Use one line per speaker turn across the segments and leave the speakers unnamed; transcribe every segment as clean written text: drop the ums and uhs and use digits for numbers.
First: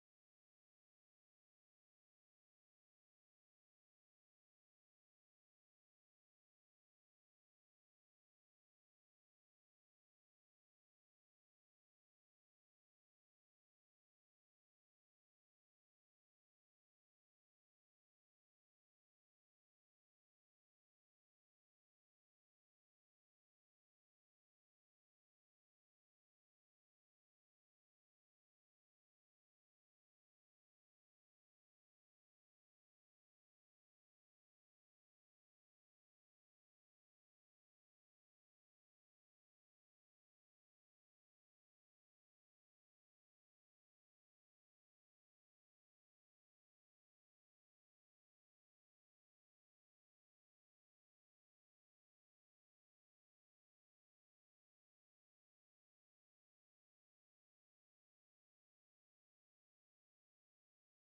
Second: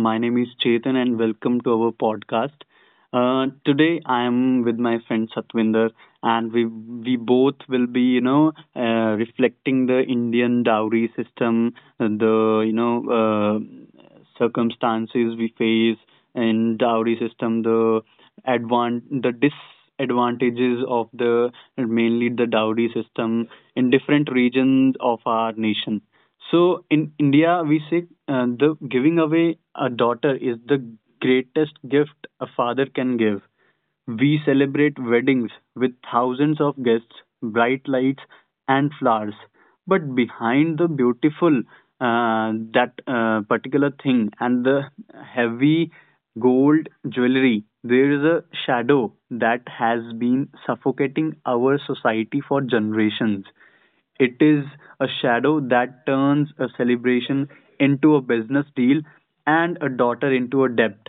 My name is Chetan, and welcome to our podcast. Today, I am with my friend Satwinder, and we both will be, reflecting the Indian dowry system, the circumstances we face in dowry system, the advan the disadvantages of the mainly the dowry system in different regions of our nation. So in India, we say the giving away a daughter is the greatest gift a father can give. We celebrate weddings with thousands of guests, bright lights, and flowers. But behind the beautiful, that particular thing and the heavy gold jewelry, there is a shadow that has been suffocating our society for generations. It is a shadow that turns a celebration into a business deal and a daughter into a debt.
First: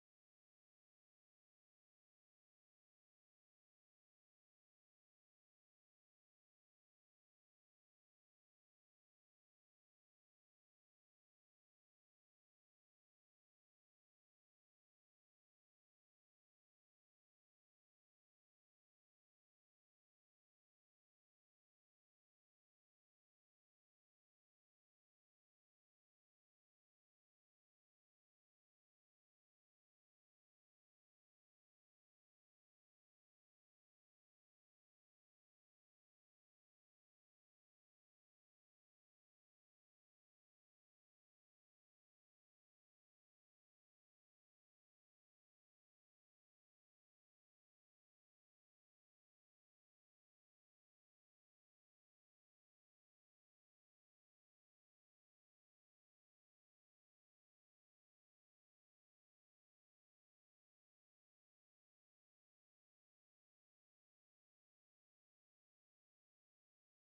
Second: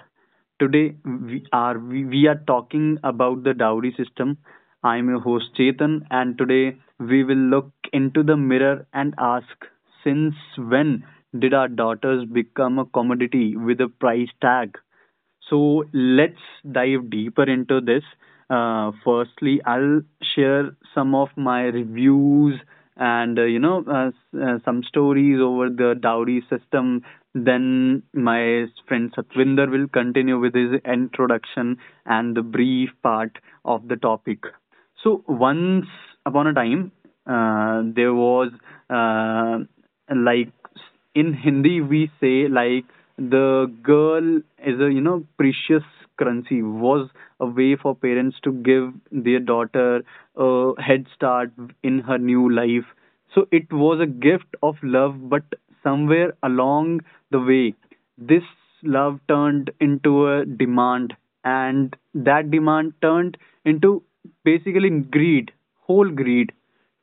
Today we are talking about the dowry system. I'm your host Chetan, and today we will look into the mirror and ask, since when did our daughters become a commodity with a price tag? So let's dive deeper into this. Firstly, I'll share some of my reviews and some stories over the dowry system. Then my friend Satvinder will continue with his introduction and the brief part of the topic. So once upon a time, there was uh, like in Hindi we say, like, the girl is a precious currency, was a way for parents to give their daughter a head start in her new life. So it was a gift of love, but somewhere along the way this love turned into a demand, and that demand turned into basically greed, whole greed.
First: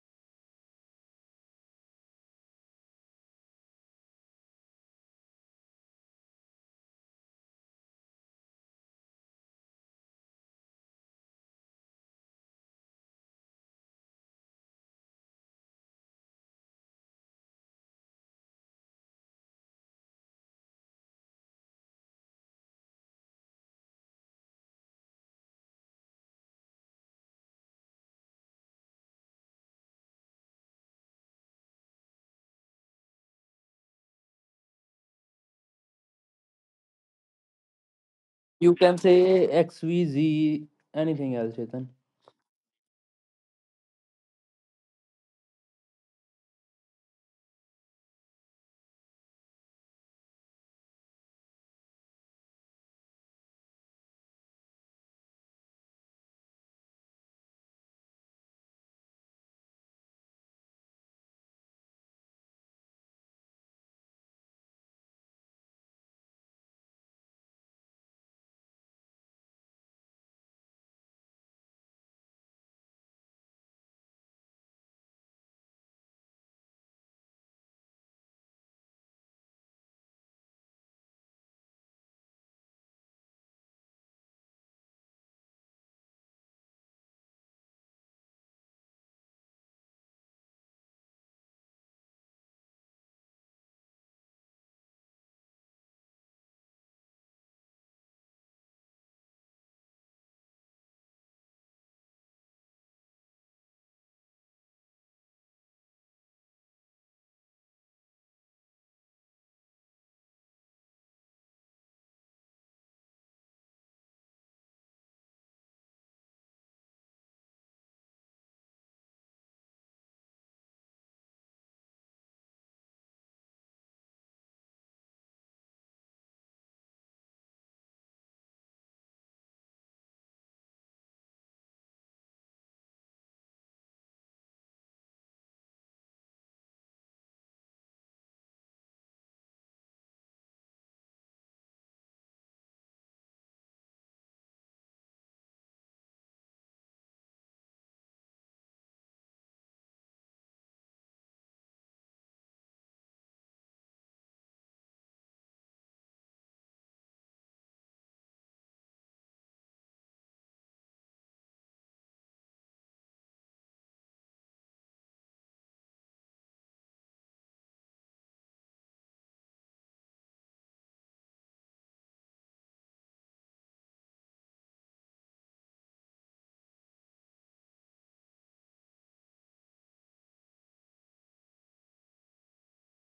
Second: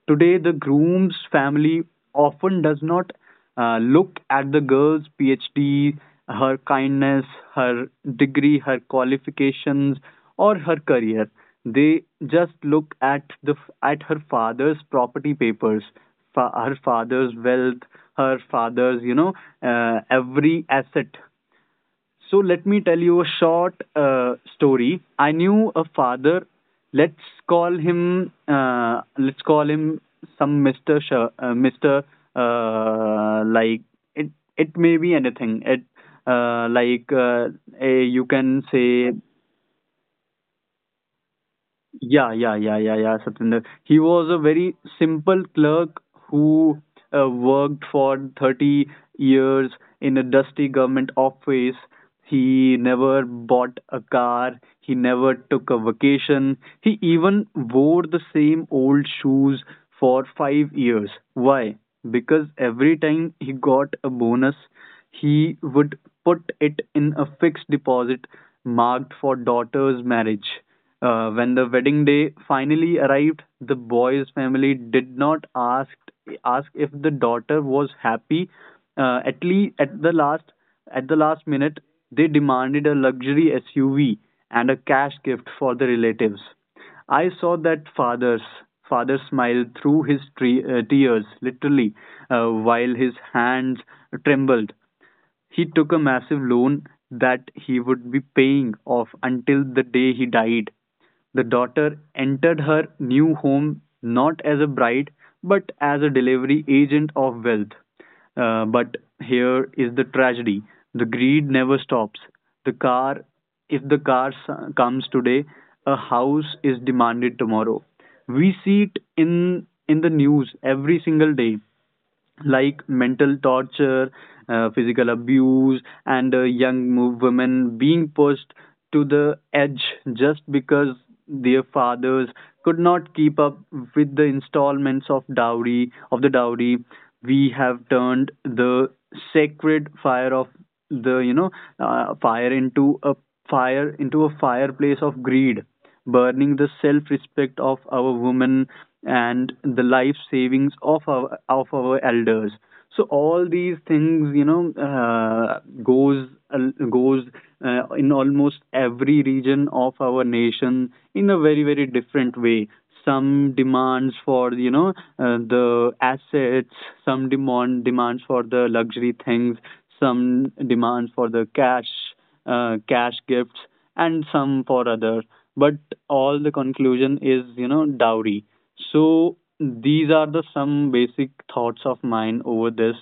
Today, the groom's family often does not look at the girl's PhD, her kindness, her degree, her qualifications, or her career. They just look at the at her father's property papers, her father's wealth, her father's every asset. So let me tell you a short story. I knew a father. Let's call him some Mister. Uh, like it. It may be anything. Uh, like uh, you can
You can
say,
say XVZ, anything else, Chetan.
Yeah, yeah, yeah, Satinder. He was a very simple clerk who worked for 30 years in a dusty government office. He never bought a car. He never took a vacation. He even wore the same old shoes for 5 years. Why? Because every time he got a bonus, he would put it in a fixed deposit marked for daughter's marriage. When the wedding day finally arrived, the boy's family did not ask if the daughter was happy. At least at the last minute, they demanded a luxury SUV and a cash gift for the relatives. I saw that father smile through his tears, literally, while his hands trembled. He took a massive loan that he would be paying off until the day he died. The daughter entered her new home not as a bride but as a delivery agent of wealth. But here is the tragedy: the greed never stops. The car, if the car comes today, a house is demanded tomorrow. We see it in the news every single day, like mental torture, physical abuse, and young women being pushed to the edge just because their fathers could not keep up with the installments of the dowry. We have turned the sacred fire of the you know uh, fire into a fire into a fireplace of greed, burning the self respect of our women and the life savings of our elders. So all these things, goes in almost every region of our nation in a very very different way. Some demands for, the assets, some demand demands for the luxury things, some demands for the cash, cash gifts, and some for other, but all the conclusion is, you know, dowry. So these are the some basic thoughts of mine over this.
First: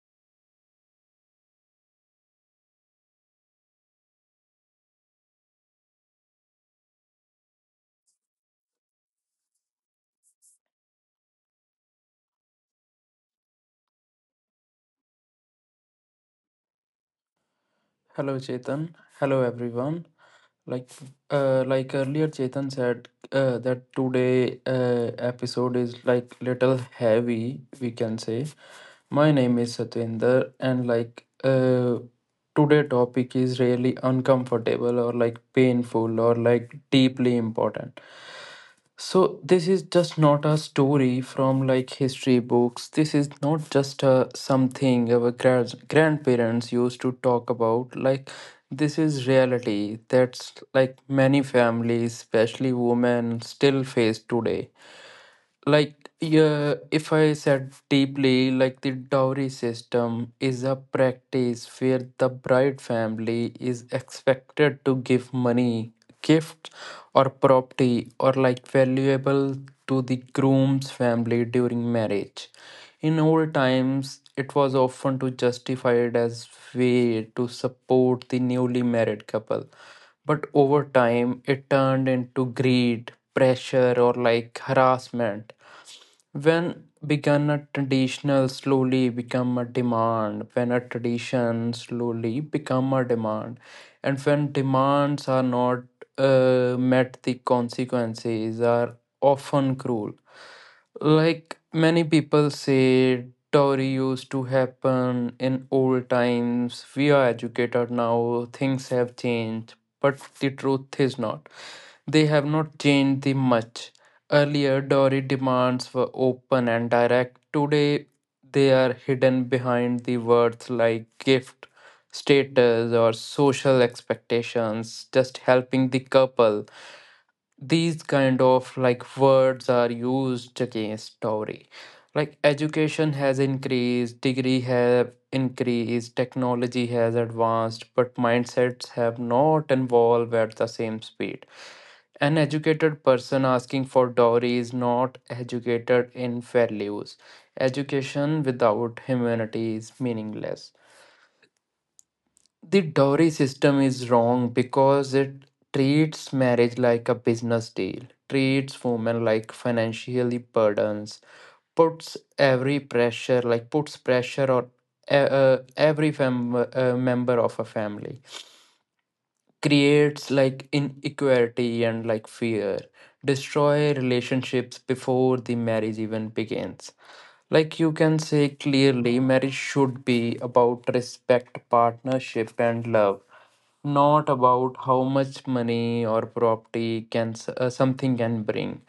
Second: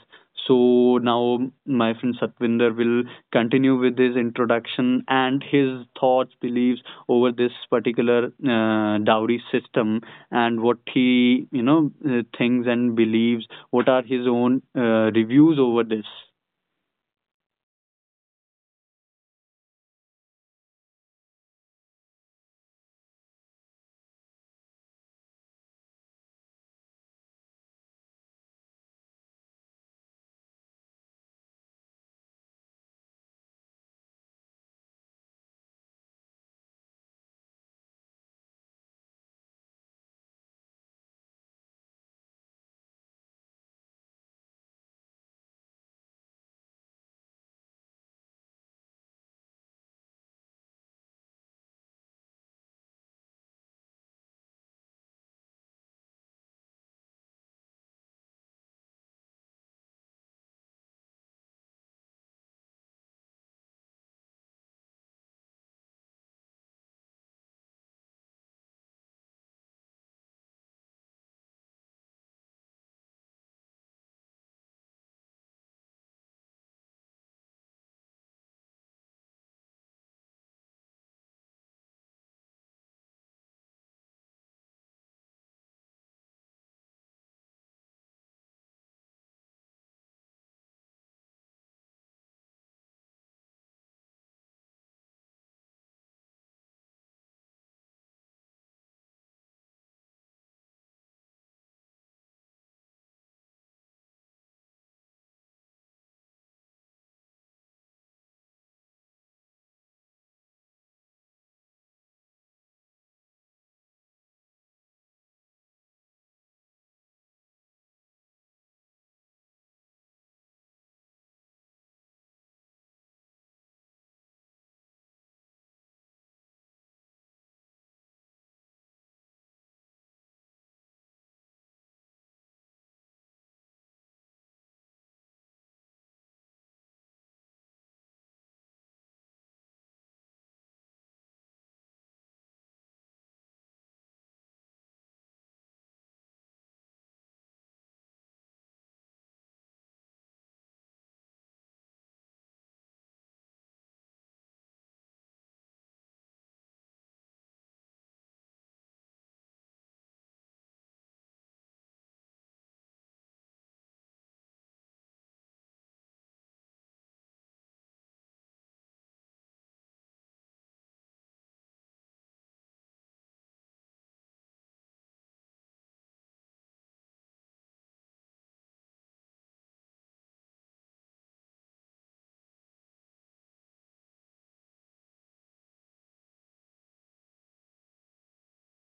So now my friend Satvinder will continue with his introduction and his thoughts, beliefs over this particular dowry system, and what he, thinks and believes, what are his own reviews over this.
Hello, Chetan. Hello, everyone. Like, like, earlier, Chetan said, that today episode is like little heavy, we can say. My name is Satvinder, and like today topic is really uncomfortable or like painful or like deeply important. So this is just not a story from like history books. This is not just a something our grandparents used to talk about. Like, this is reality that's like many families, especially women, still face today. Like, yeah, if I said deeply, like the dowry system is a practice where the bride family is expected to give money, gift, or property, or like valuable to the groom's family during marriage. In old times, it was often to justified as way to support the newly married couple, but over time it turned into greed, pressure, or like harassment. When a tradition slowly become a demand, and when demands are not met, the consequences are often cruel. Like many people say, dowry used to happen in old times. We are educated now, things have changed, but the truth is not. They have not changed the much. Earlier, dowry demands were open and direct. Today, they are hidden behind the words like gift, status, or social expectations, just helping the couple. These kind of like words are used against dowry. Like, education has increased, degree have increased, technology has advanced, but mindsets have not evolved at the same speed. An educated person asking for dowry is not educated in values. Education without humanity is meaningless. The dowry system is wrong because it treats marriage like a business deal, treats women like financially burdens, puts pressure on every member of a family. Creates like inequality and like fear, destroy relationships before the marriage even begins. Like, you can say clearly marriage should be about respect, partnership, and love, not about how much money or property can something can bring.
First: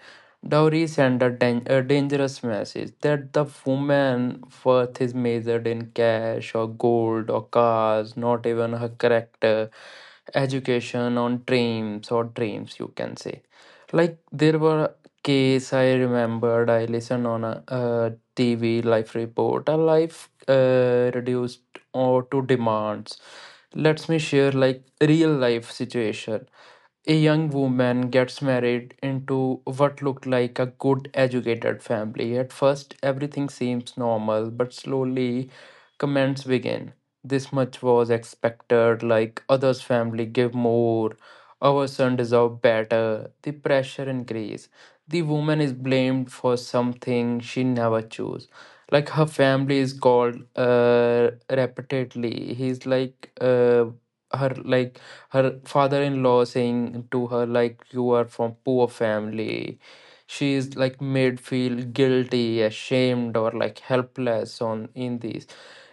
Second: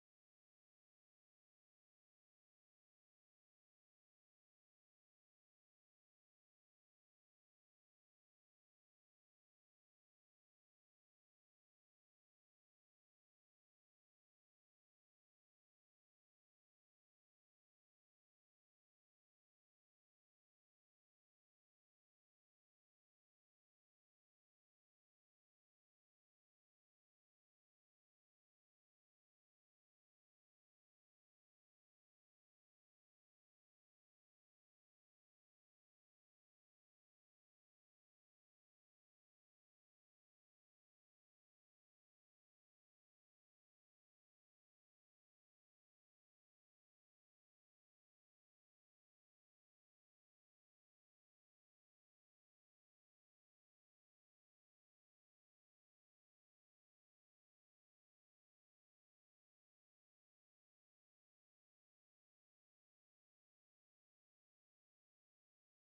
Dowry send a dangerous message that the woman worth is measured in cash or gold or cars, not even her character. Education on dreams or dreams, you can say. Like there were case, I remembered I listened on a TV, life report, a life reduced or to demands. Let me share like real life situation. A young woman gets married into what looked like a good educated family. At first, everything seems normal, but slowly comments begin. This much was expected, like others' family give more, our son deserve better. The pressure increase. The woman is blamed for something she never chose. Like her family is called, repeatedly. He's like, her, like, her father-in-law saying to her, like, you are from poor family. She is like made feel guilty, ashamed, or like helpless, on in these.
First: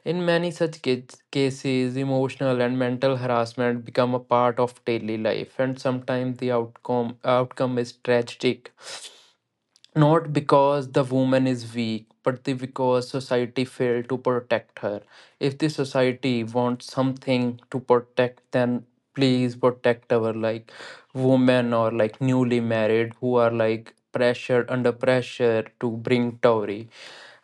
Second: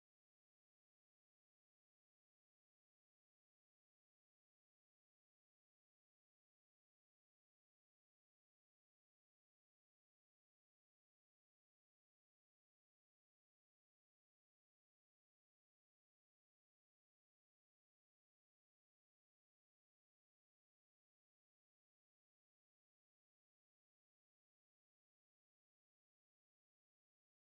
In many such cases, emotional and mental harassment become a part of daily life, and sometimes the outcome is tragic, not because the woman is weak, but because society failed to protect her. If the society wants something to protect, then please protect our, like, women or like newly married who are like pressured, under pressure to bring dowry.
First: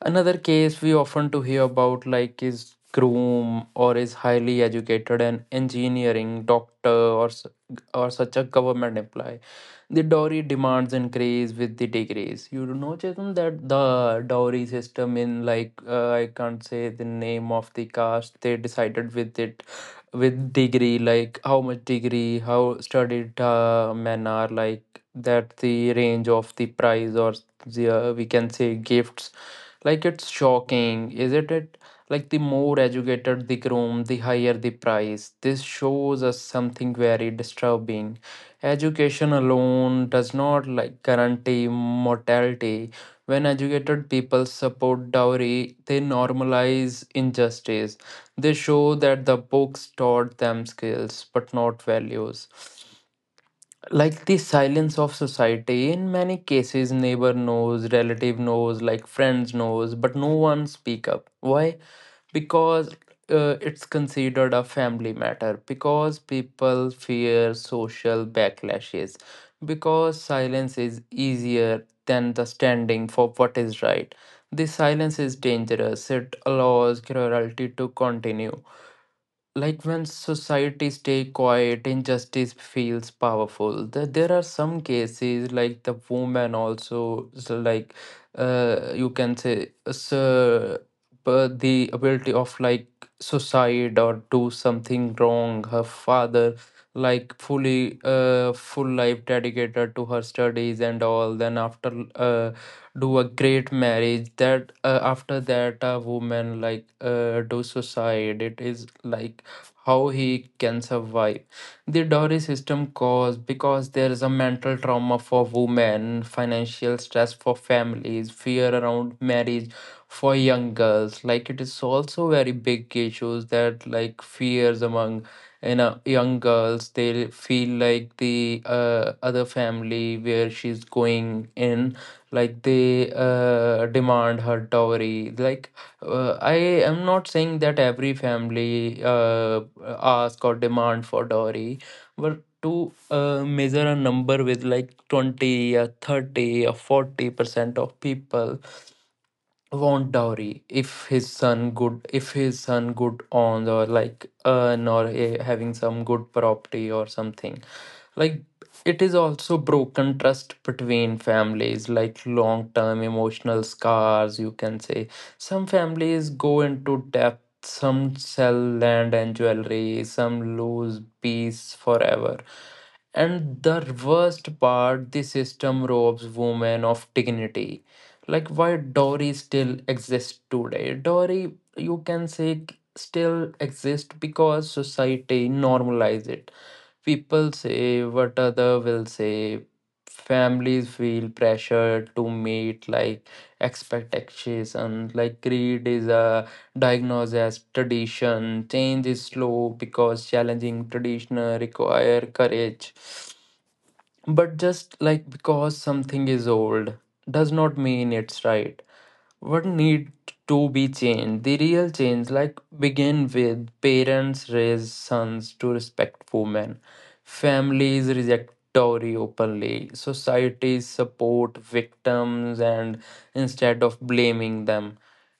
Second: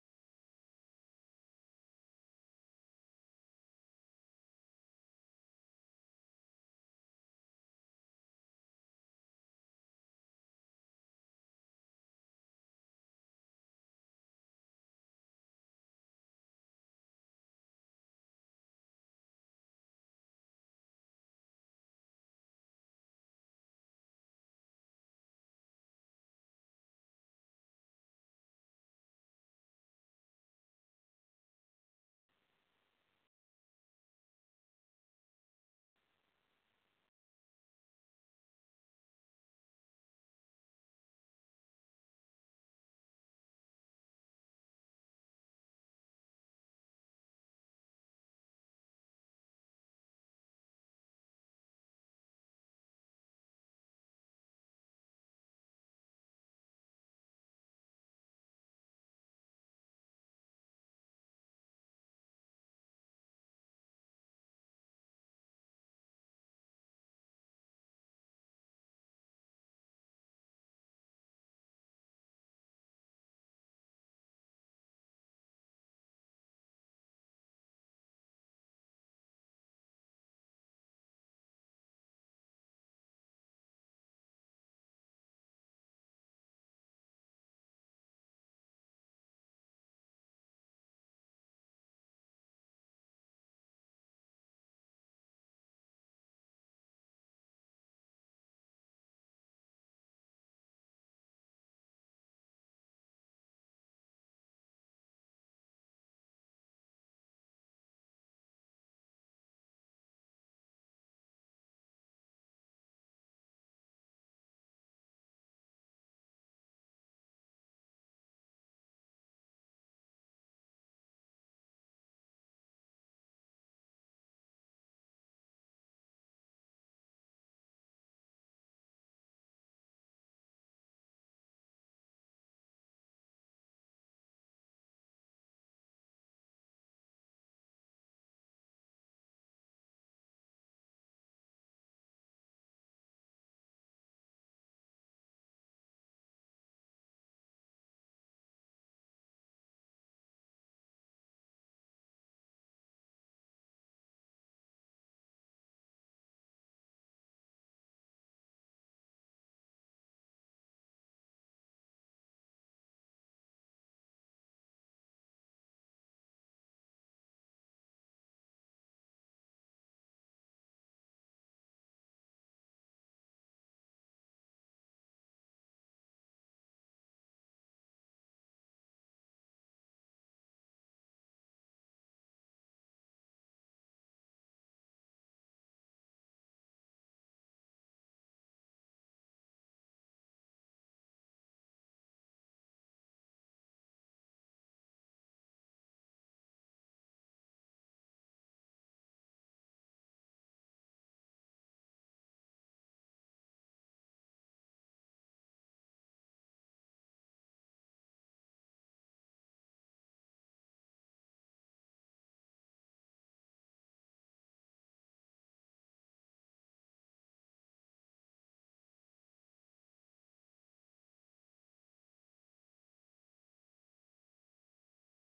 Another case we often to hear about, like, is groom or is highly educated and engineering, doctor, or s- or such a government employee. The dowry demands increase with the degrees. You do know, Chetan, that the dowry system in like, I can't say the name of the caste. They decided with it with degree, like how much degree, how studied men are, like that the range of the price or we can say, gifts. Like, it's shocking, isn't it? Like the more educated the groom, the higher the price. This shows us something very disturbing. Education alone does not like guarantee mortality. When educated people support dowry, they normalize injustice. They show that the books taught them skills but not values. Like, the silence of society in many cases, neighbor knows, relative knows, like friends knows, but no one speak up. Why? Because it's considered a family matter, because people fear social backlashes, because silence is easier than the standing for what is right. This silence is dangerous, it allows cruelty to continue. Like, when societies stay quiet, injustice feels powerful. There are some cases like the woman also, so like, you can say, so, but the ability of like suicide or do something wrong. Her father, like, full life dedicated to her studies and all, then after, do a great marriage, that after that a woman like do suicide, it is like, how he can survive. The dowry system caused because there is a mental trauma for women, financial stress for families, fear around marriage for young girls. Like it is also very big issues that like fears among young girls. They feel like the other family where she's going in, like they demand her dowry. Like, I am not saying that every family ask or demand for dowry, but to measure a number with like 20 or 30 or 40% of people want dowry if his son good on, or like earn, or having some good property or something. Like it is also broken trust between families, like long term emotional scars, you can say. Some families go into debt, some sell land and jewelry, some lose peace forever. And the worst part, the system robs women of dignity. Like, why dowry still exists today? Dowry, you can say, still exists because society normalized it. People say, what other will say. Families feel pressure to meet like expectations. Like greed is a diagnosed as tradition. Change is slow because challenging traditional require courage. But just like because something is old does not mean it's right. What need to be changed? The real change, like, begin with parents raise sons to respect women, families reject dowry openly, societies support victims and instead of blaming them.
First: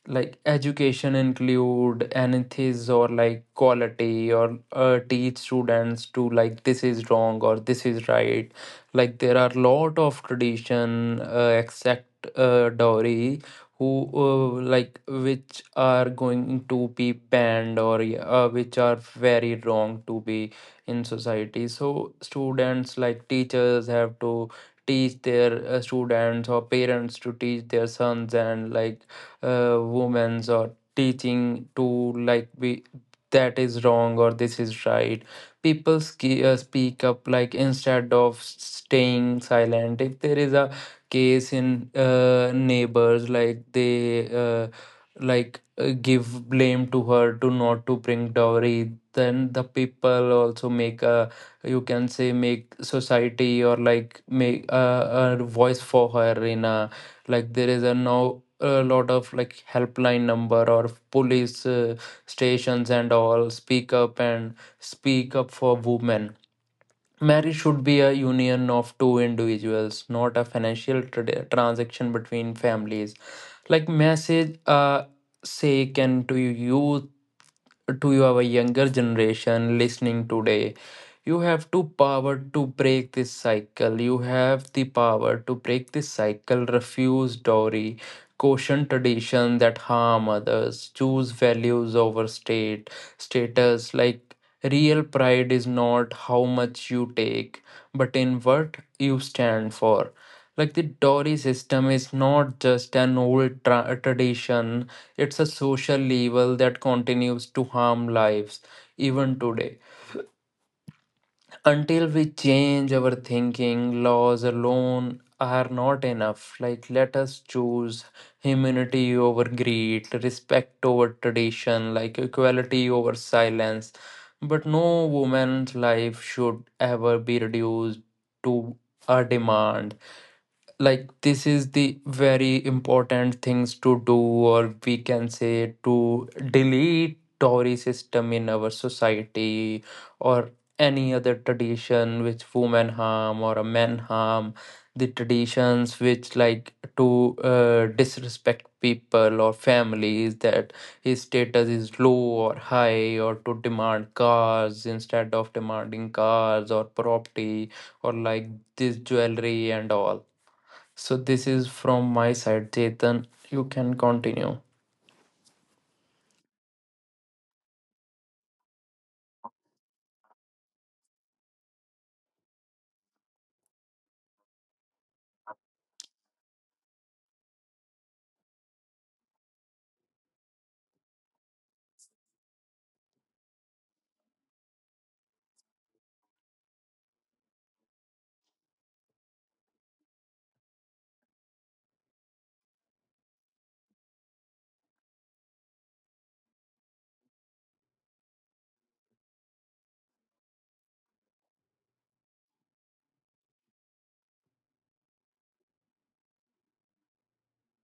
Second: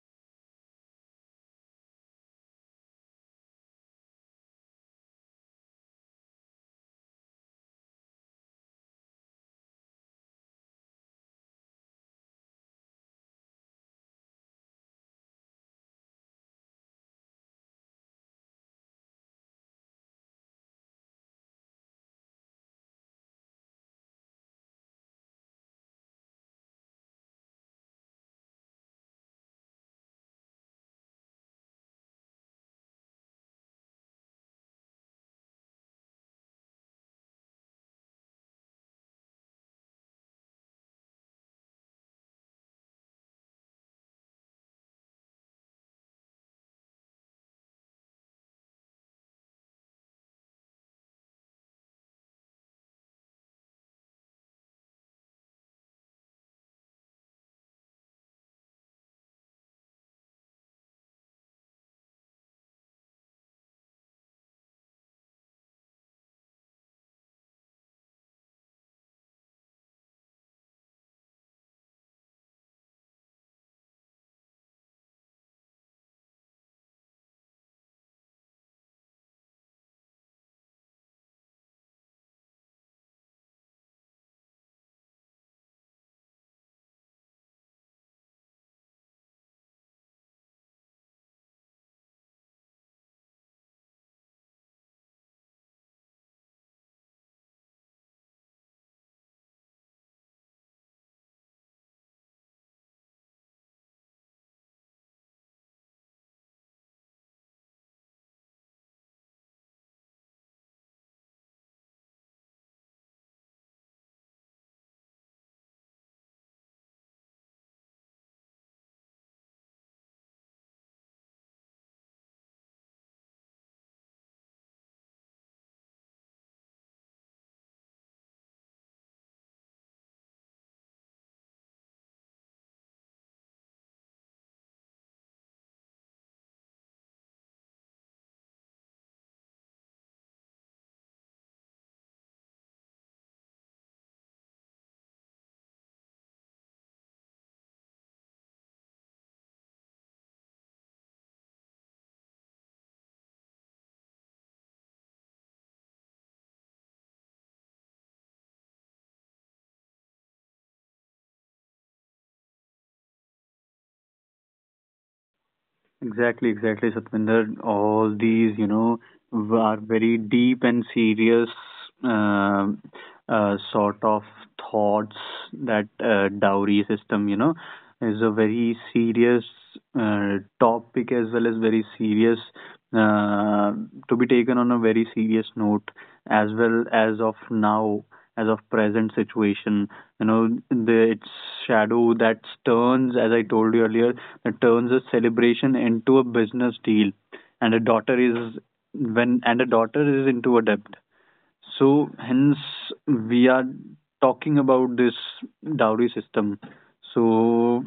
Like education include anything, or like quality, or teach students to, like, this is wrong or this is right. Like there are lot of tradition except, dowry, who like, which are going to be banned, or which are very wrong to be in society. So students, like teachers, have to teach their students, or parents to teach their sons, and like, women's or teaching to like be that is wrong or this is right. People speak up, like instead of staying silent. If there is a case in neighbors, like they like give blame to her to not to bring dowry, then the people also make a, you can say, make society or like make a voice for her in a. Like there is a now a lot of like helpline number or police stations and all, speak up and speak up for women. Marriage should be a union of two individuals, not a financial transaction between families. Like message, say can to you, to our younger generation listening today, you have the power to break this cycle, refuse dowry, caution tradition that harm others, choose values over state status. Like, real pride is not how much you take, but in what you stand for. Like the Tory system is not just an old tradition, it's a social evil that continues to harm lives even today. Until we change our thinking, laws alone are not enough. Like, let us choose humanity over greed, respect over tradition, like equality over silence. But no woman's life should ever be reduced to a demand. Like this is the very important things to do, or we can say, to delete dowry system in our society, or any other tradition which women harm or a men harm, the traditions which like to disrespect people or families that his status is low or high, or to demand cars, instead of demanding cars or property, or like this jewelry and all. So this is from my side, Chetan. You can continue.
Exactly, exactly, Satvinder. All these, you know, are very deep and serious um sort of thoughts that dowry system, you know, is a very serious topic, as well as very serious uh, to be taken on a very serious note, as well as of now, as of present situation. You know, the its shadow that turns, as I told you earlier, that turns a celebration into a business deal, and a daughter is into a debt. So hence we are talking about this dowry system. So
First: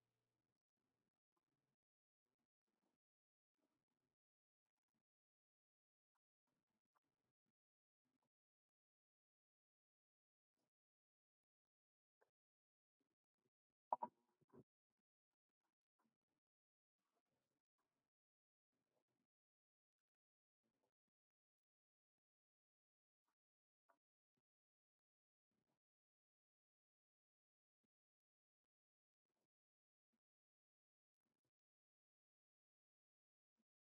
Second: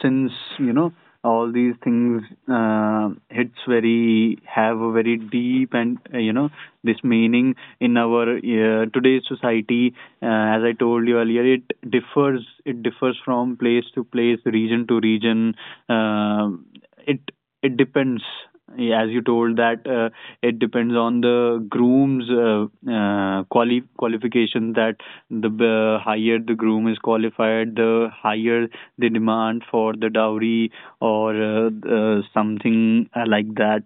since, you know, all these things hits very have a very deep and, you know, this meaning in our today's society. uh, as I told you earlier, it differs, it differs, from place to place, region to region. uh, it it depends. Yeah, as you told that, it depends on the groom's qualification. That the higher the groom is qualified, the higher the demand for the dowry, or something like that.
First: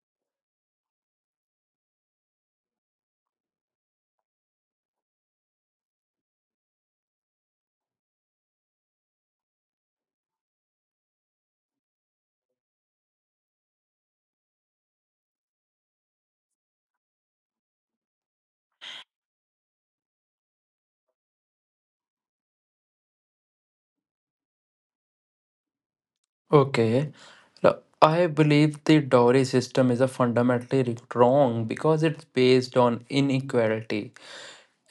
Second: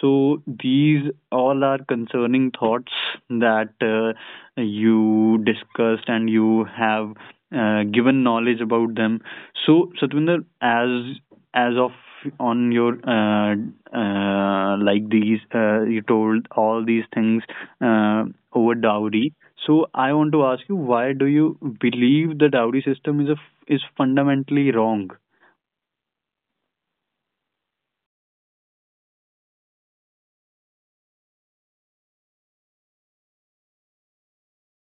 So these all are concerning thoughts that you discussed and you have given knowledge about them. So Satwinder, as of on your like these you told all these things uh, over dowry. So I want to ask you, why do you believe the dowry system is fundamentally wrong?
Okay. Now, I believe the dowry system is a fundamentally wrong because it's based on inequality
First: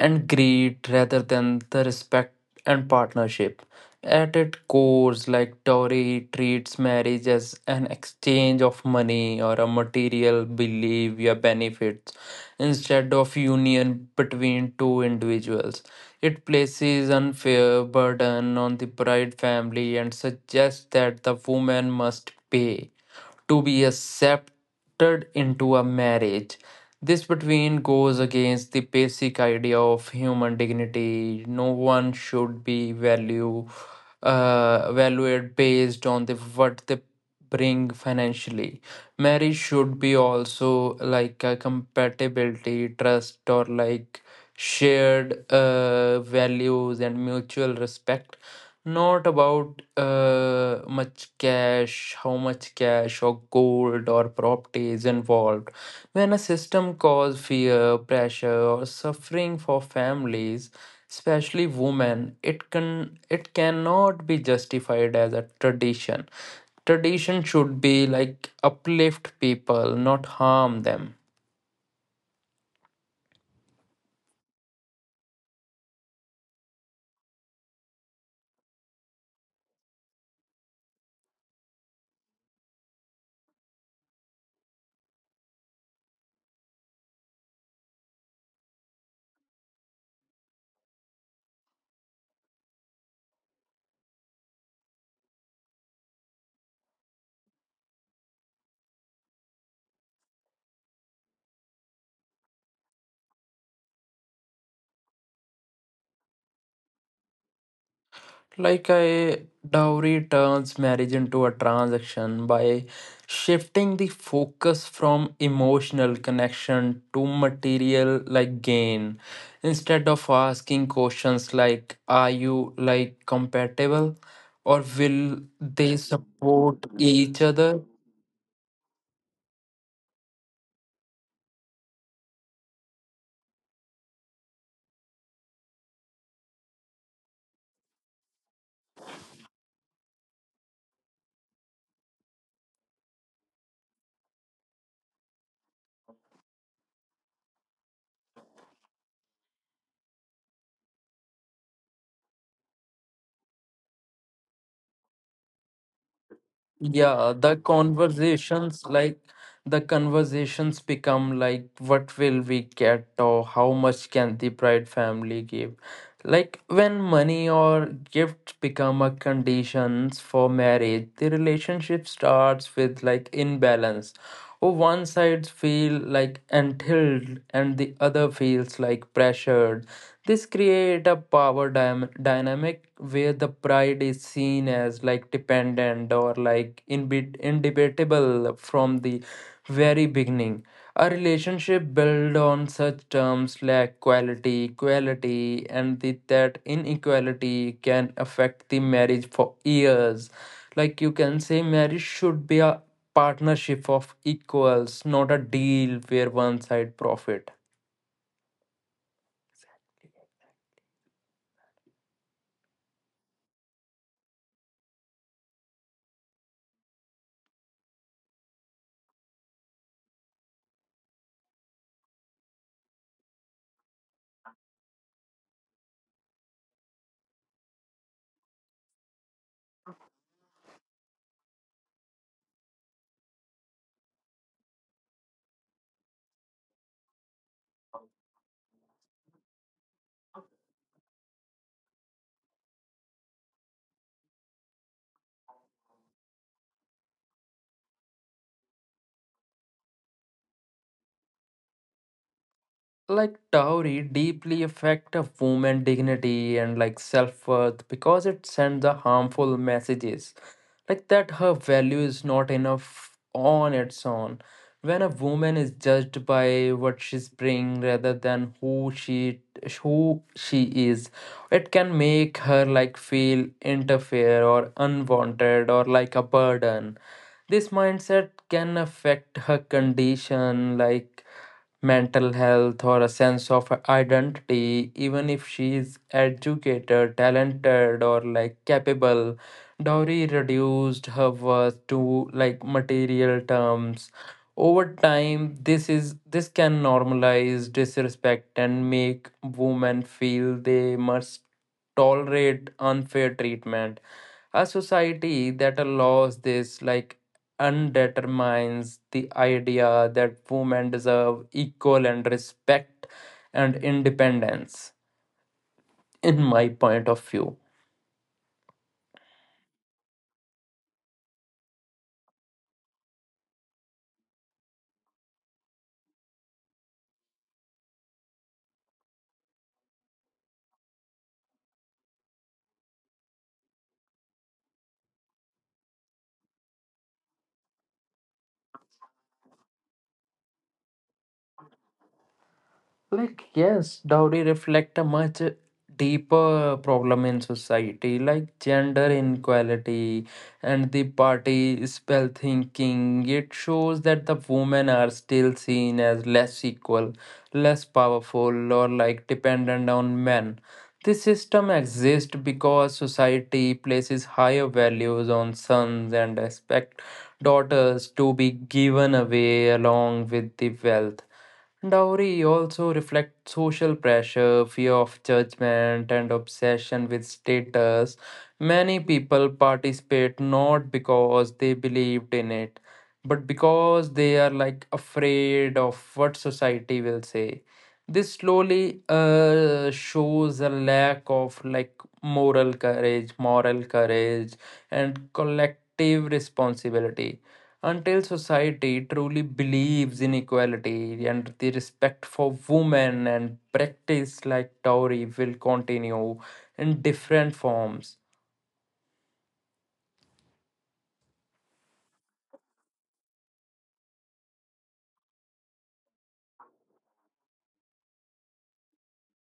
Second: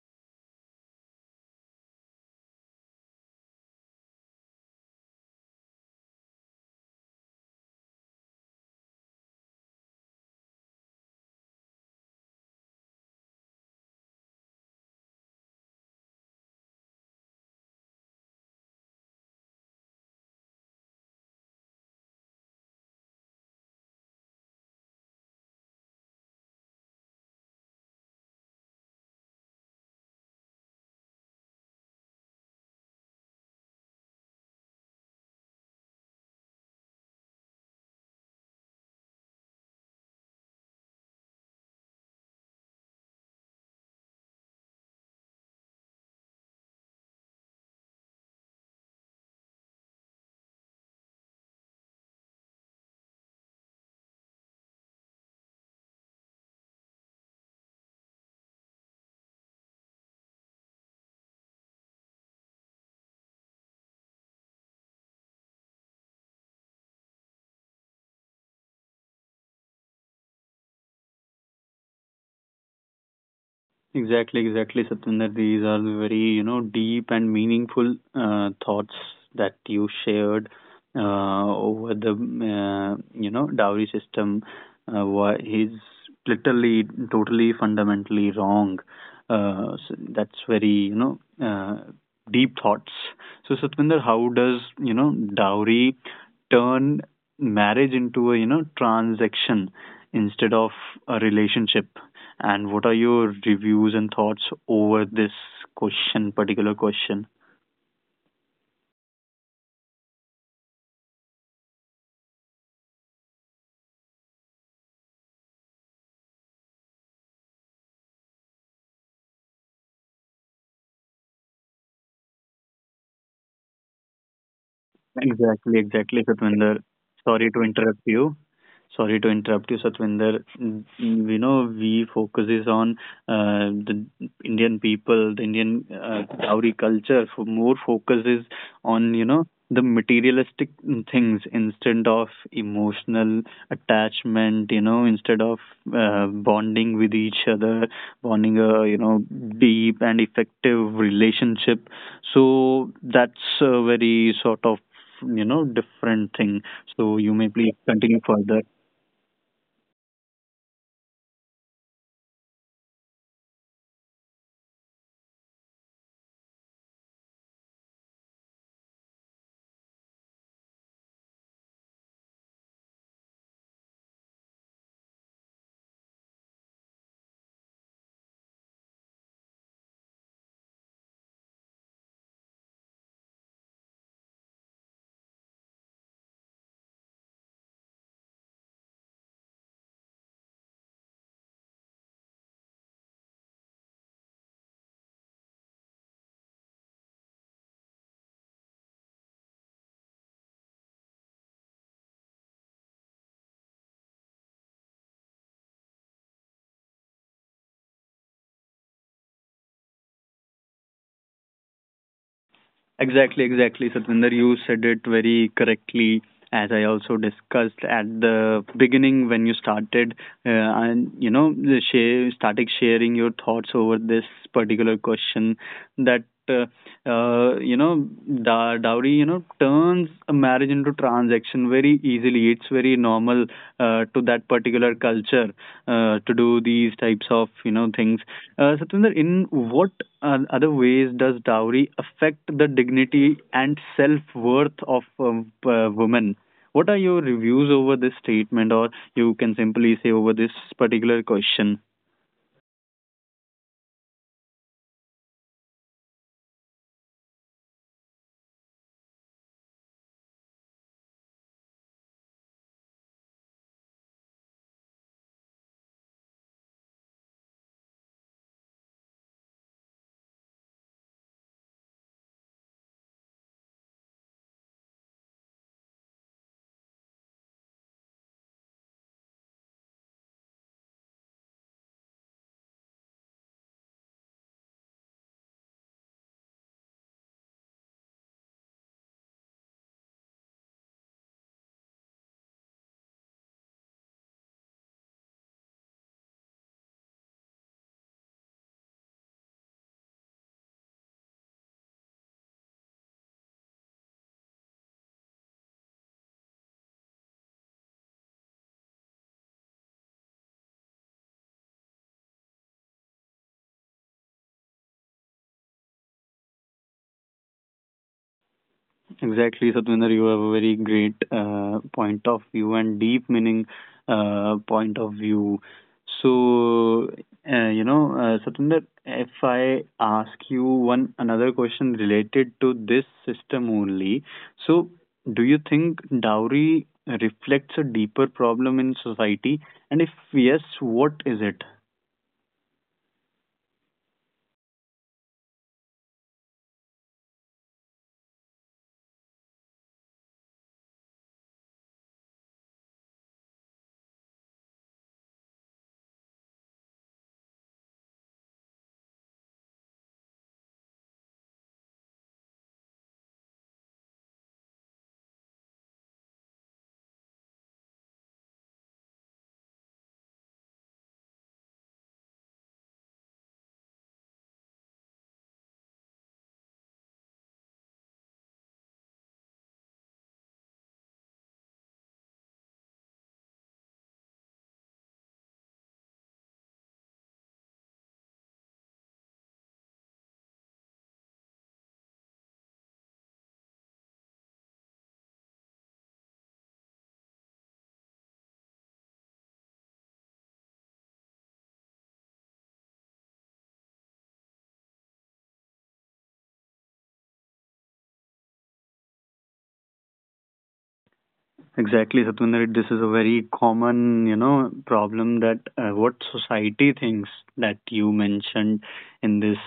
and greed rather than the respect and partnership. At its core, like Tory treats marriage as an exchange of money or a material behavior benefits, instead of union between two individuals. It places unfair burden on the bride family and suggests that the woman must pay to be accepted into a marriage. This between goes against the basic idea of human dignity. No one should be valued based on the what they bring financially. Marriage should be also like a compatibility, trust, or like shared values and mutual respect, not about much cash, how much cash or gold or property is involved. When a system causes fear, pressure, or suffering for families, especially women, it cannot be justified as a tradition. Tradition should be like uplift people, not harm them.
Exactly, exactly, Satinder. These are the very, you know, deep and meaningful thoughts that you shared over the, you know, dowry system. Why is literally, totally, fundamentally wrong. So that's very, you know, deep thoughts. So, Satvinder, how does, you know, dowry turn marriage into a, you know, transaction instead of a relationship? And what are your reviews and thoughts over this question particular question?
Like a dowry turns marriage into a transaction by shifting the focus from emotional connection to material like gain. Instead of asking questions like are you like compatible or will
Exactly,
they
exactly, Satwinder.
support each
Sorry to
other?
interrupt you. Sorry to interrupt you, Satwinder. You know, we focuses on the Indian people, the Indian dowry culture. For more focuses on, you know, the materialistic things instead of emotional attachment. You know, instead of bonding with each other, bonding a, you know, deep and effective relationship, so that's a very sort of, you know, different thing. So you may
Yeah,
please continue further.
the conversations become like what will we get or how much can the bride family give? Like when money or gifts become a conditions for marriage, the relationship starts with like imbalance. Or one side feel like entitled and the other feels like pressured, this create a power dynamic where the pride is seen as like dependent or like indebatable from the very beginning. A relationship built on such terms like quality, equality, and the, that inequality can affect the marriage for years. Like you can say, marriage should be a partnership of equals, not a deal where one side profit.
Exactly, exactly, Satvinder. You said it very correctly. As I also discussed at the beginning when you started, uh, and, you know, started sharing your thoughts over this particular question, that you know, dowry, you know, turns a marriage into transaction very easily. It's very normal to that particular culture to do these types of, you know, things. Satwinder, in what other ways does dowry affect the dignity and self-worth of women? What are your reviews over this statement, or you can simply say over this particular question?
Like dowry deeply affect a woman's dignity and like self-worth because it sends a harmful messages like that her value is not enough on its own. When a woman is judged by what she's bring rather than who she is, it can make her like feel interfere or unwanted or like a burden. This mindset can affect her condition like mental health or a sense of identity, even if she is educated, talented, or like capable. Dowry reduced her worth to like material terms. Over time, this can normalize disrespect and make women feel they must tolerate unfair treatment. A society that allows this like undetermines the idea that women deserve equal and respect and independence, in my point of view.
Exactly, Satvinder, you have a very great point of view and deep meaning point of view. So, Satvinder, if I ask you one another question related to this system only, so do you think dowry reflects a deeper problem in society? And if yes, what is it?
Like, yes, dowry reflect a much deeper problem in society, like gender inequality and the party spell thinking. It shows that the women are still seen as less equal, less powerful, or like dependent on men. This system exists because society places higher values on sons and expect daughters to be given away along with the wealth. Dowry also reflects social pressure, fear of judgment, and obsession with status. Many people participate not because they believed in it, but because they are like afraid of what society will say. This slowly shows a lack of like moral courage, and collective responsibility until society truly believes in equality and the respect for women, and practice like dowry will continue in different forms.
Exactly, Satwinder. This is a very common, you know, problem that, what society thinks, that you mentioned in this,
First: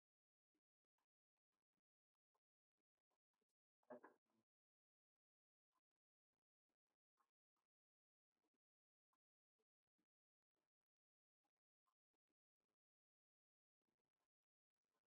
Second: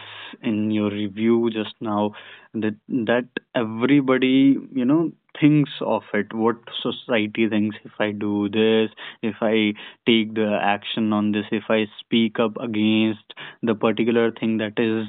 in your review just now, that everybody, you know, thinks of it, what society thinks, if I do this, if I take the action on this, if I speak up against the particular thing, that is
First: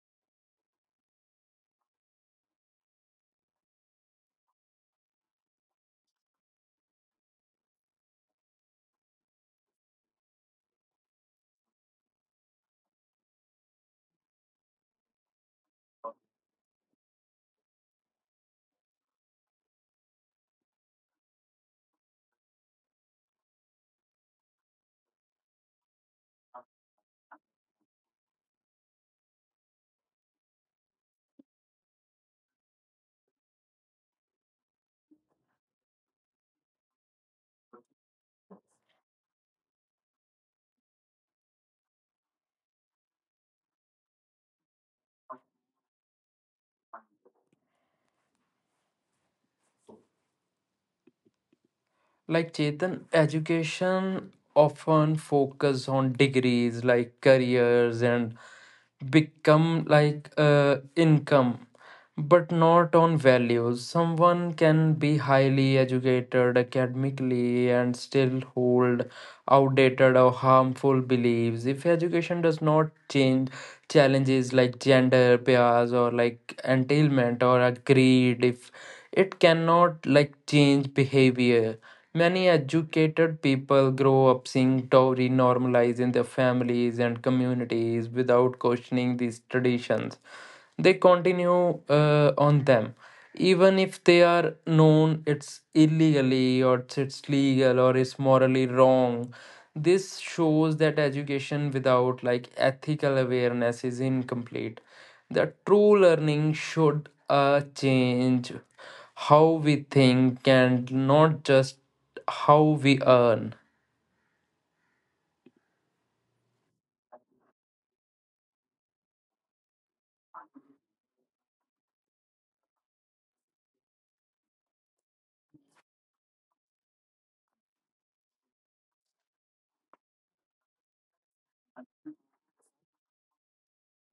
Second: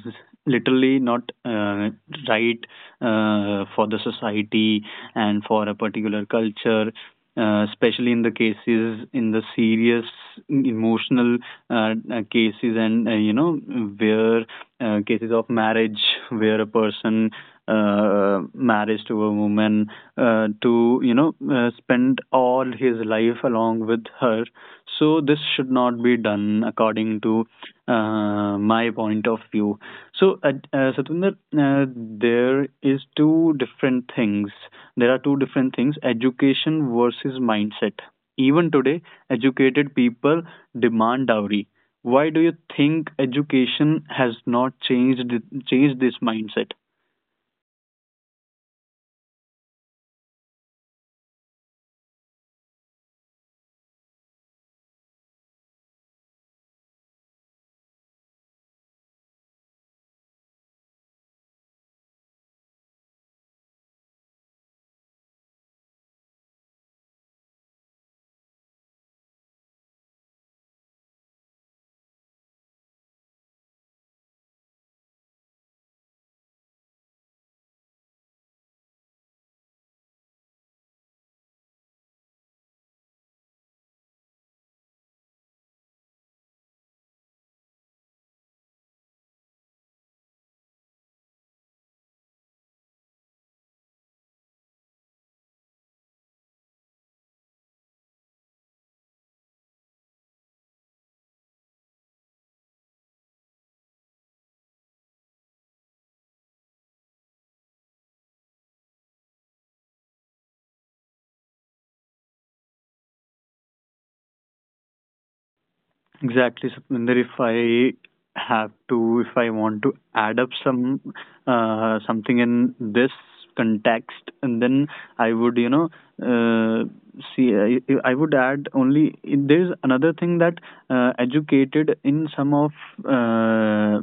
literally not right for the society and for a particular culture, especially in the cases, in the serious emotional cases, and, you know, where cases of marriage, where a person marriage to a woman to you know spend all his life along with her. So this should not be done according to my point of view. So Satinder, uh, there is two different things there are two different things, education versus mindset. Even today educated people demand dowry. Why do you think education has not changed this mindset?
Like Chetan, education often focus on degrees like careers and become like income, but not on values. Someone can be highly educated academically and still hold outdated or harmful beliefs if education does not change challenges like gender bias or like entailment or a greed. If it cannot like change behavior, many educated people grow up seeing dowry normalized in their families and communities without questioning these traditions. They continue on them even if they are known it's illegally or it's legal or it's morally wrong. This shows that education without like ethical awareness is incomplete. The true learning should change how we think and not just how we earn.
Exactly, Satvinder, if I have to if I want to add up some something in this context, and then I would, you know, uh, see, I would add, only there is another thing that educated uh,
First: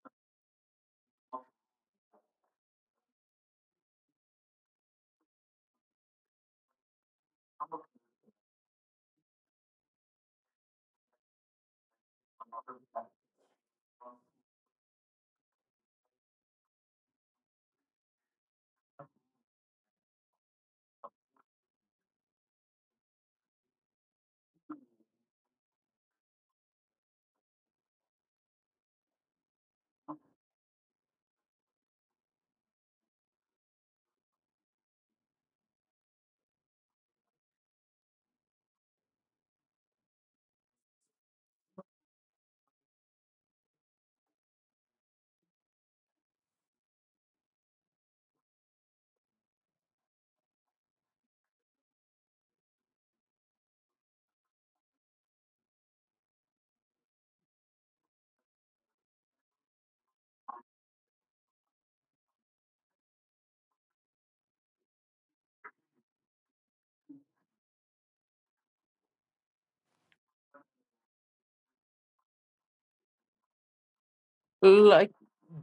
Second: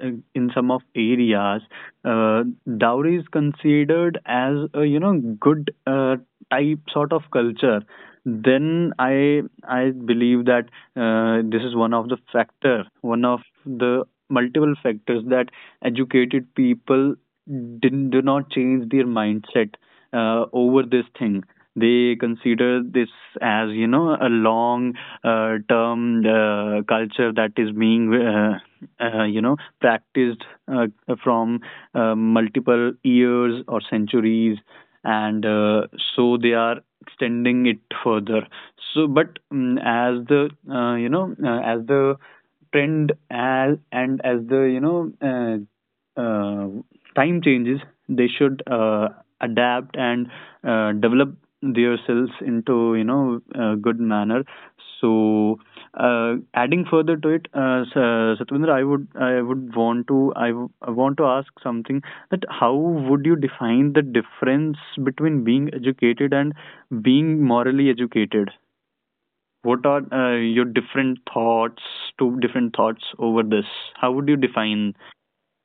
in some of areas, uh, dowry is considered as a, you know, good type sort of culture. Then I believe that this is one of the factor, one of the multiple factors that educated people do not change their mindset over this thing. They consider this as a long term culture that is being practiced from multiple years or centuries, and so they are extending it further. So, but as the as the trend as and as the time changes, they should adapt and develop themselves into a good manner. So, adding further to it, Satwinder, I would want to I want to ask something that how would you define the difference between being educated and being morally educated? What are your different thoughts, two different thoughts over this? How would you define?
Like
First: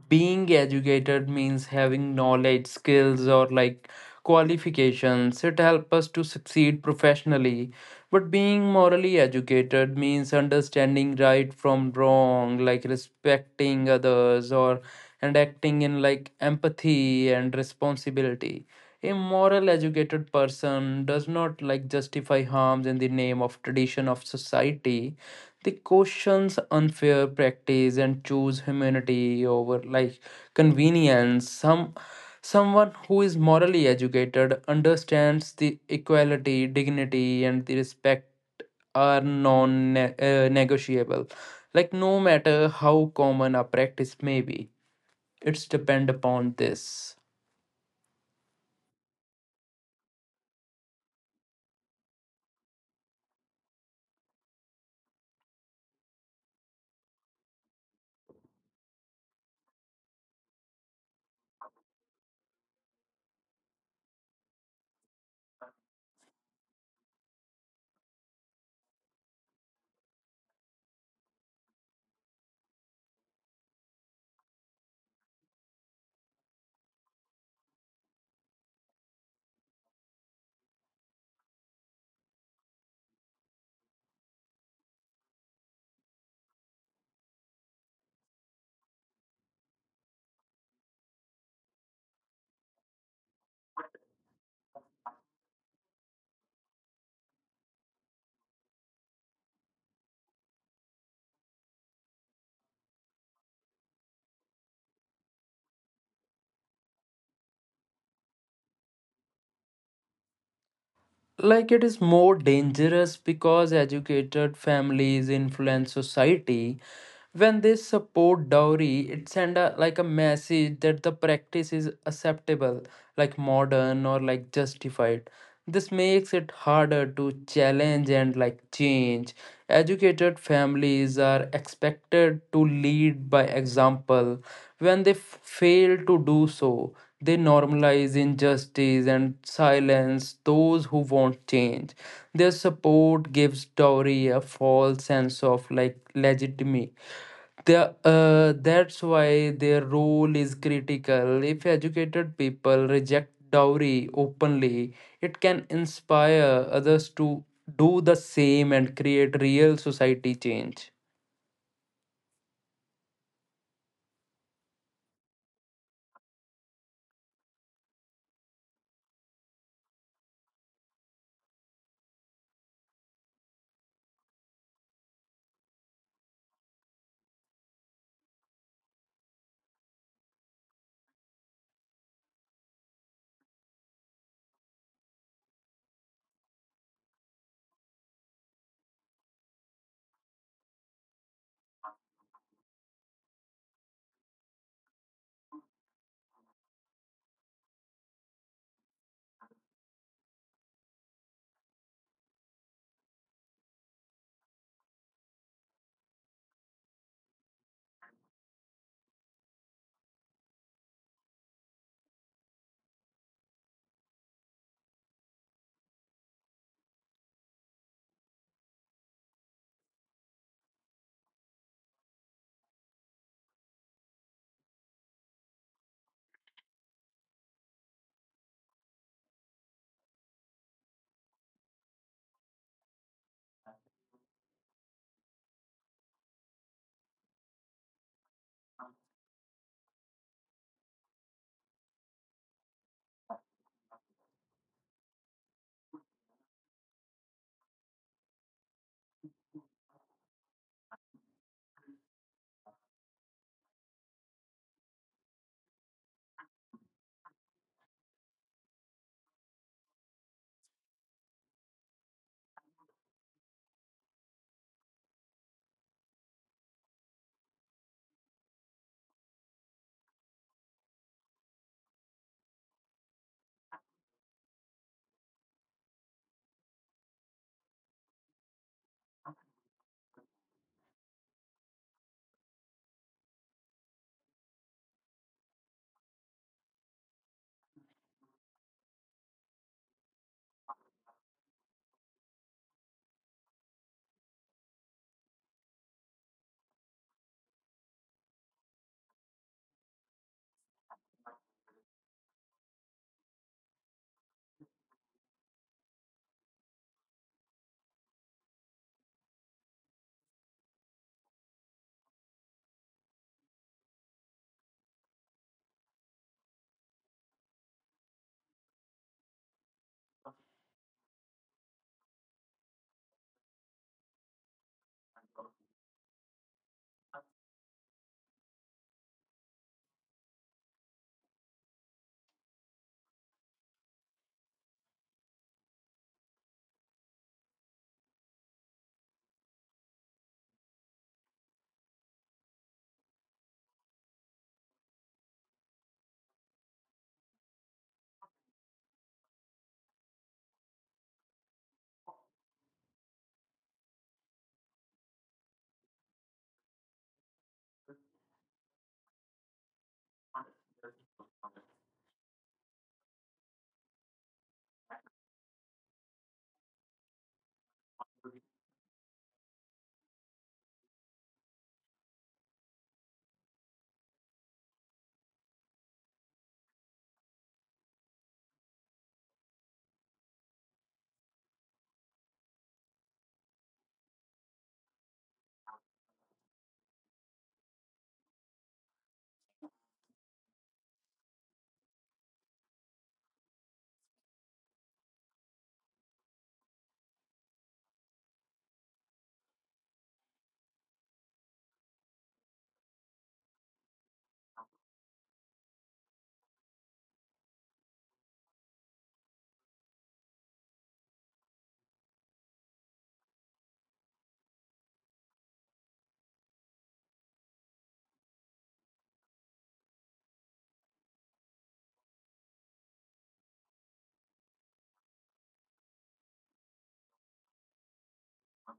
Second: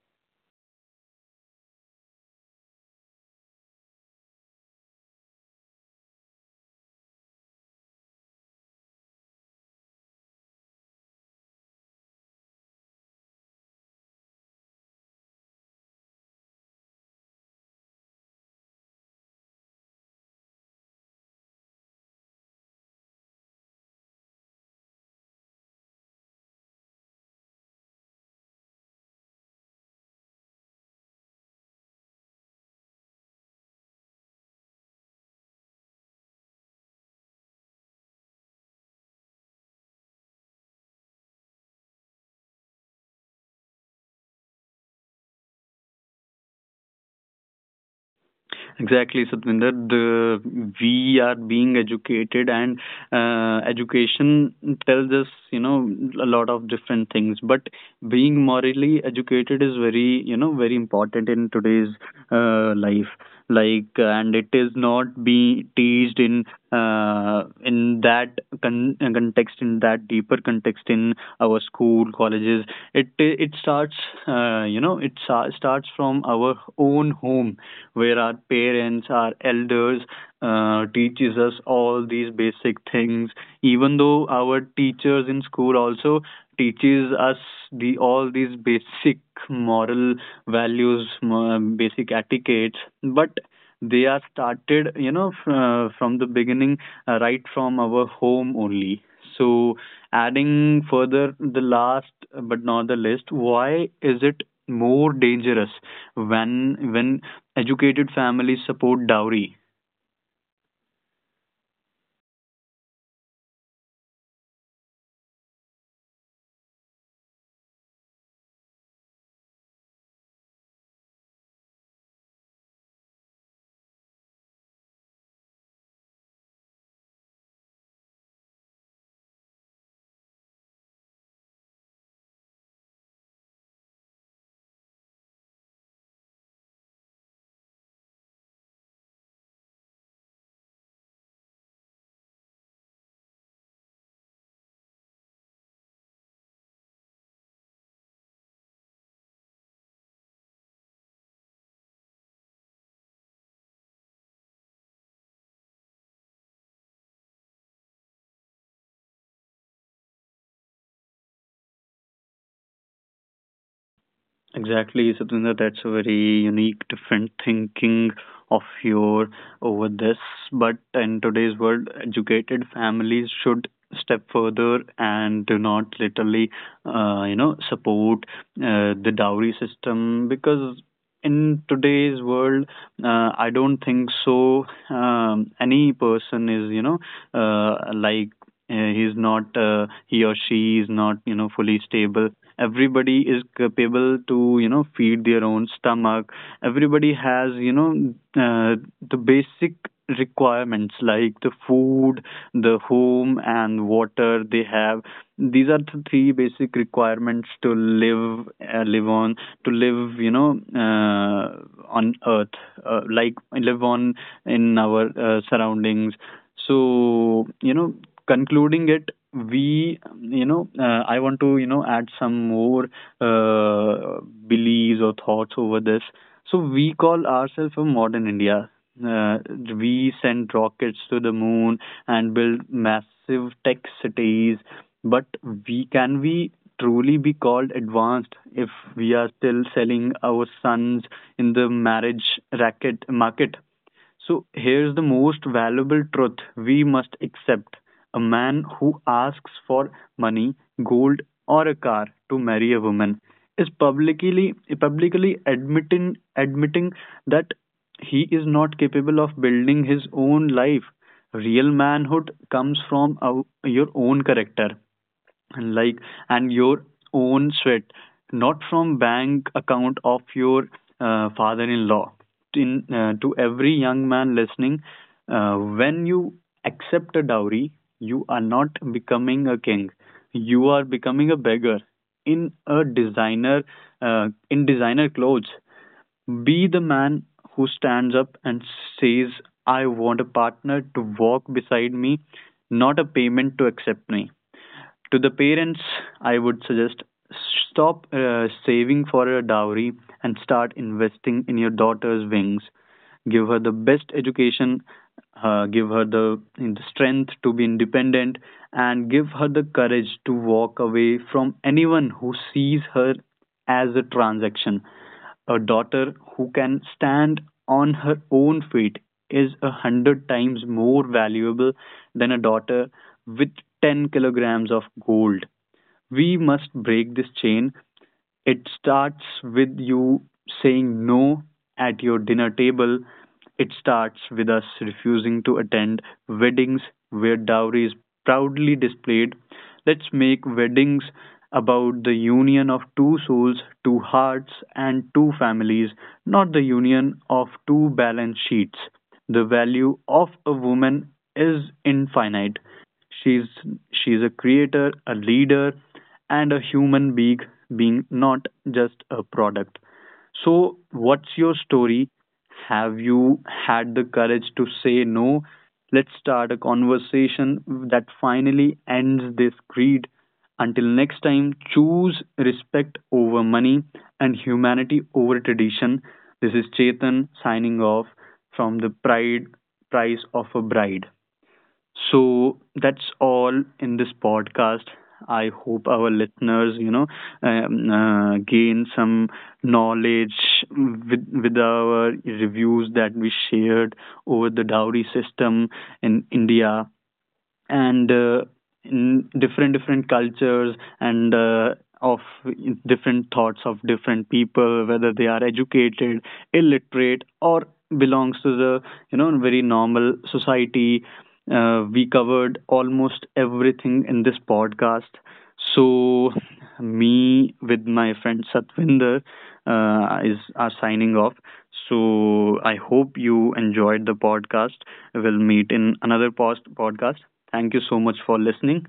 being educated means having knowledge skills or like qualifications. It helps us to succeed professionally, but being morally educated means understanding right from wrong, like respecting others or and acting in like empathy and responsibility. A moral educated person does not like justify harms in the name of tradition of society. They questions unfair practice and choose humanity over like convenience. Someone who is morally educated understands the equality, dignity, and the respect are non-negotiable. Like no matter how common a practice may be, it's depend upon this.
Exactly, Satvinder. We are being educated, and education tells us, you know, a lot of different things. But being morally educated is very, you know, very important in today's life. Like, and it is not be teased in context, in that deeper context in our school, colleges. It starts, you know, starts from our own home where our parents, our elders teaches us all these basic things. Even though our teachers in school also teaches us the all these basic moral values, basic etiquettes, but they are started, you know, from the beginning, right from our home only. So adding further, the last but not the least, why is it more dangerous when educated families support dowry?
Like it is more dangerous because educated families influence society. When they support dowry, it send a like a message that the practice is acceptable like modern or like justified. This makes it harder to challenge and like change. Educated families are expected to lead by example. When they fail to do so, they normalize injustice and silence those who won't change. Their support gives dowry a false sense of like legitimacy. That's why their role is critical. If educated people reject dowry openly, it can inspire others to do the same and create real society change.
Exactly, Satwinder, that's a very unique different thinking of your over this, but in today's world educated families should step further and do not literally support the dowry system, because in today's world, I don't think so. Any person is, you know, uh, like he's not, he or she is not, you know, fully stable. Everybody is capable to, you know, feed their own stomach. Everybody has, you know, the basic requirements like the food, the home, and water they have. These are the three basic requirements to live, to live, you know, on Earth, like live on in our surroundings. So, you know, concluding it, I want to, you know, add some more uh, beliefs or thoughts over this. So, we call ourselves a modern India. Uh, we send rockets to the moon and build massive tech cities, but we can we truly be called advanced if we are still selling our sons in the marriage racket market? So here's the most valuable truth we must accept. A man who asks for money, gold, or a car to marry a woman is publicly admitting that he is not capable of building his own life. Real manhood comes from your own character, and like and your own sweat, not from bank account of your father-in-law. In To every young man listening, when you accept a dowry, you are not becoming a king, you are becoming a beggar in a designer, in designer clothes. Be the man who stands up and says, I want a partner to walk beside me, not a payment to accept me. To the parents, I would suggest, stop saving for a dowry and start investing in your daughter's wings. Give her the best education, give her the strength to be independent, and give her the courage to walk away from anyone who sees her as a transaction. A daughter who can stand on her own feet is a hundred times more valuable than a daughter with 10 kilograms of gold. We must break this chain. It starts with you saying no at your dinner table. It starts with us refusing to attend weddings where dowry is proudly displayed. Let's make weddings about the union of two souls, two hearts, and two families, not the union of two balance sheets. The value of a woman is infinite. She's she's a creator, a leader, and a human being, not just a product. So what's your story? Have you had the courage to say no? Let's start a conversation that finally ends this greed. Until next time, choose respect over money and humanity over tradition. This is Chetan signing off from the pride price of a bride. So that's all in this podcast. I hope our listeners, you know, gain some knowledge with our reviews that we shared over the dowry system in India and in different different cultures, and of different thoughts of different people, whether they are educated, illiterate, or belongs to the, you know, very normal society. We covered almost everything in this podcast. So me with my friend Satvinder is are signing off. So I hope you enjoyed the podcast. We'll meet in another post podcast. Thank you so much for listening.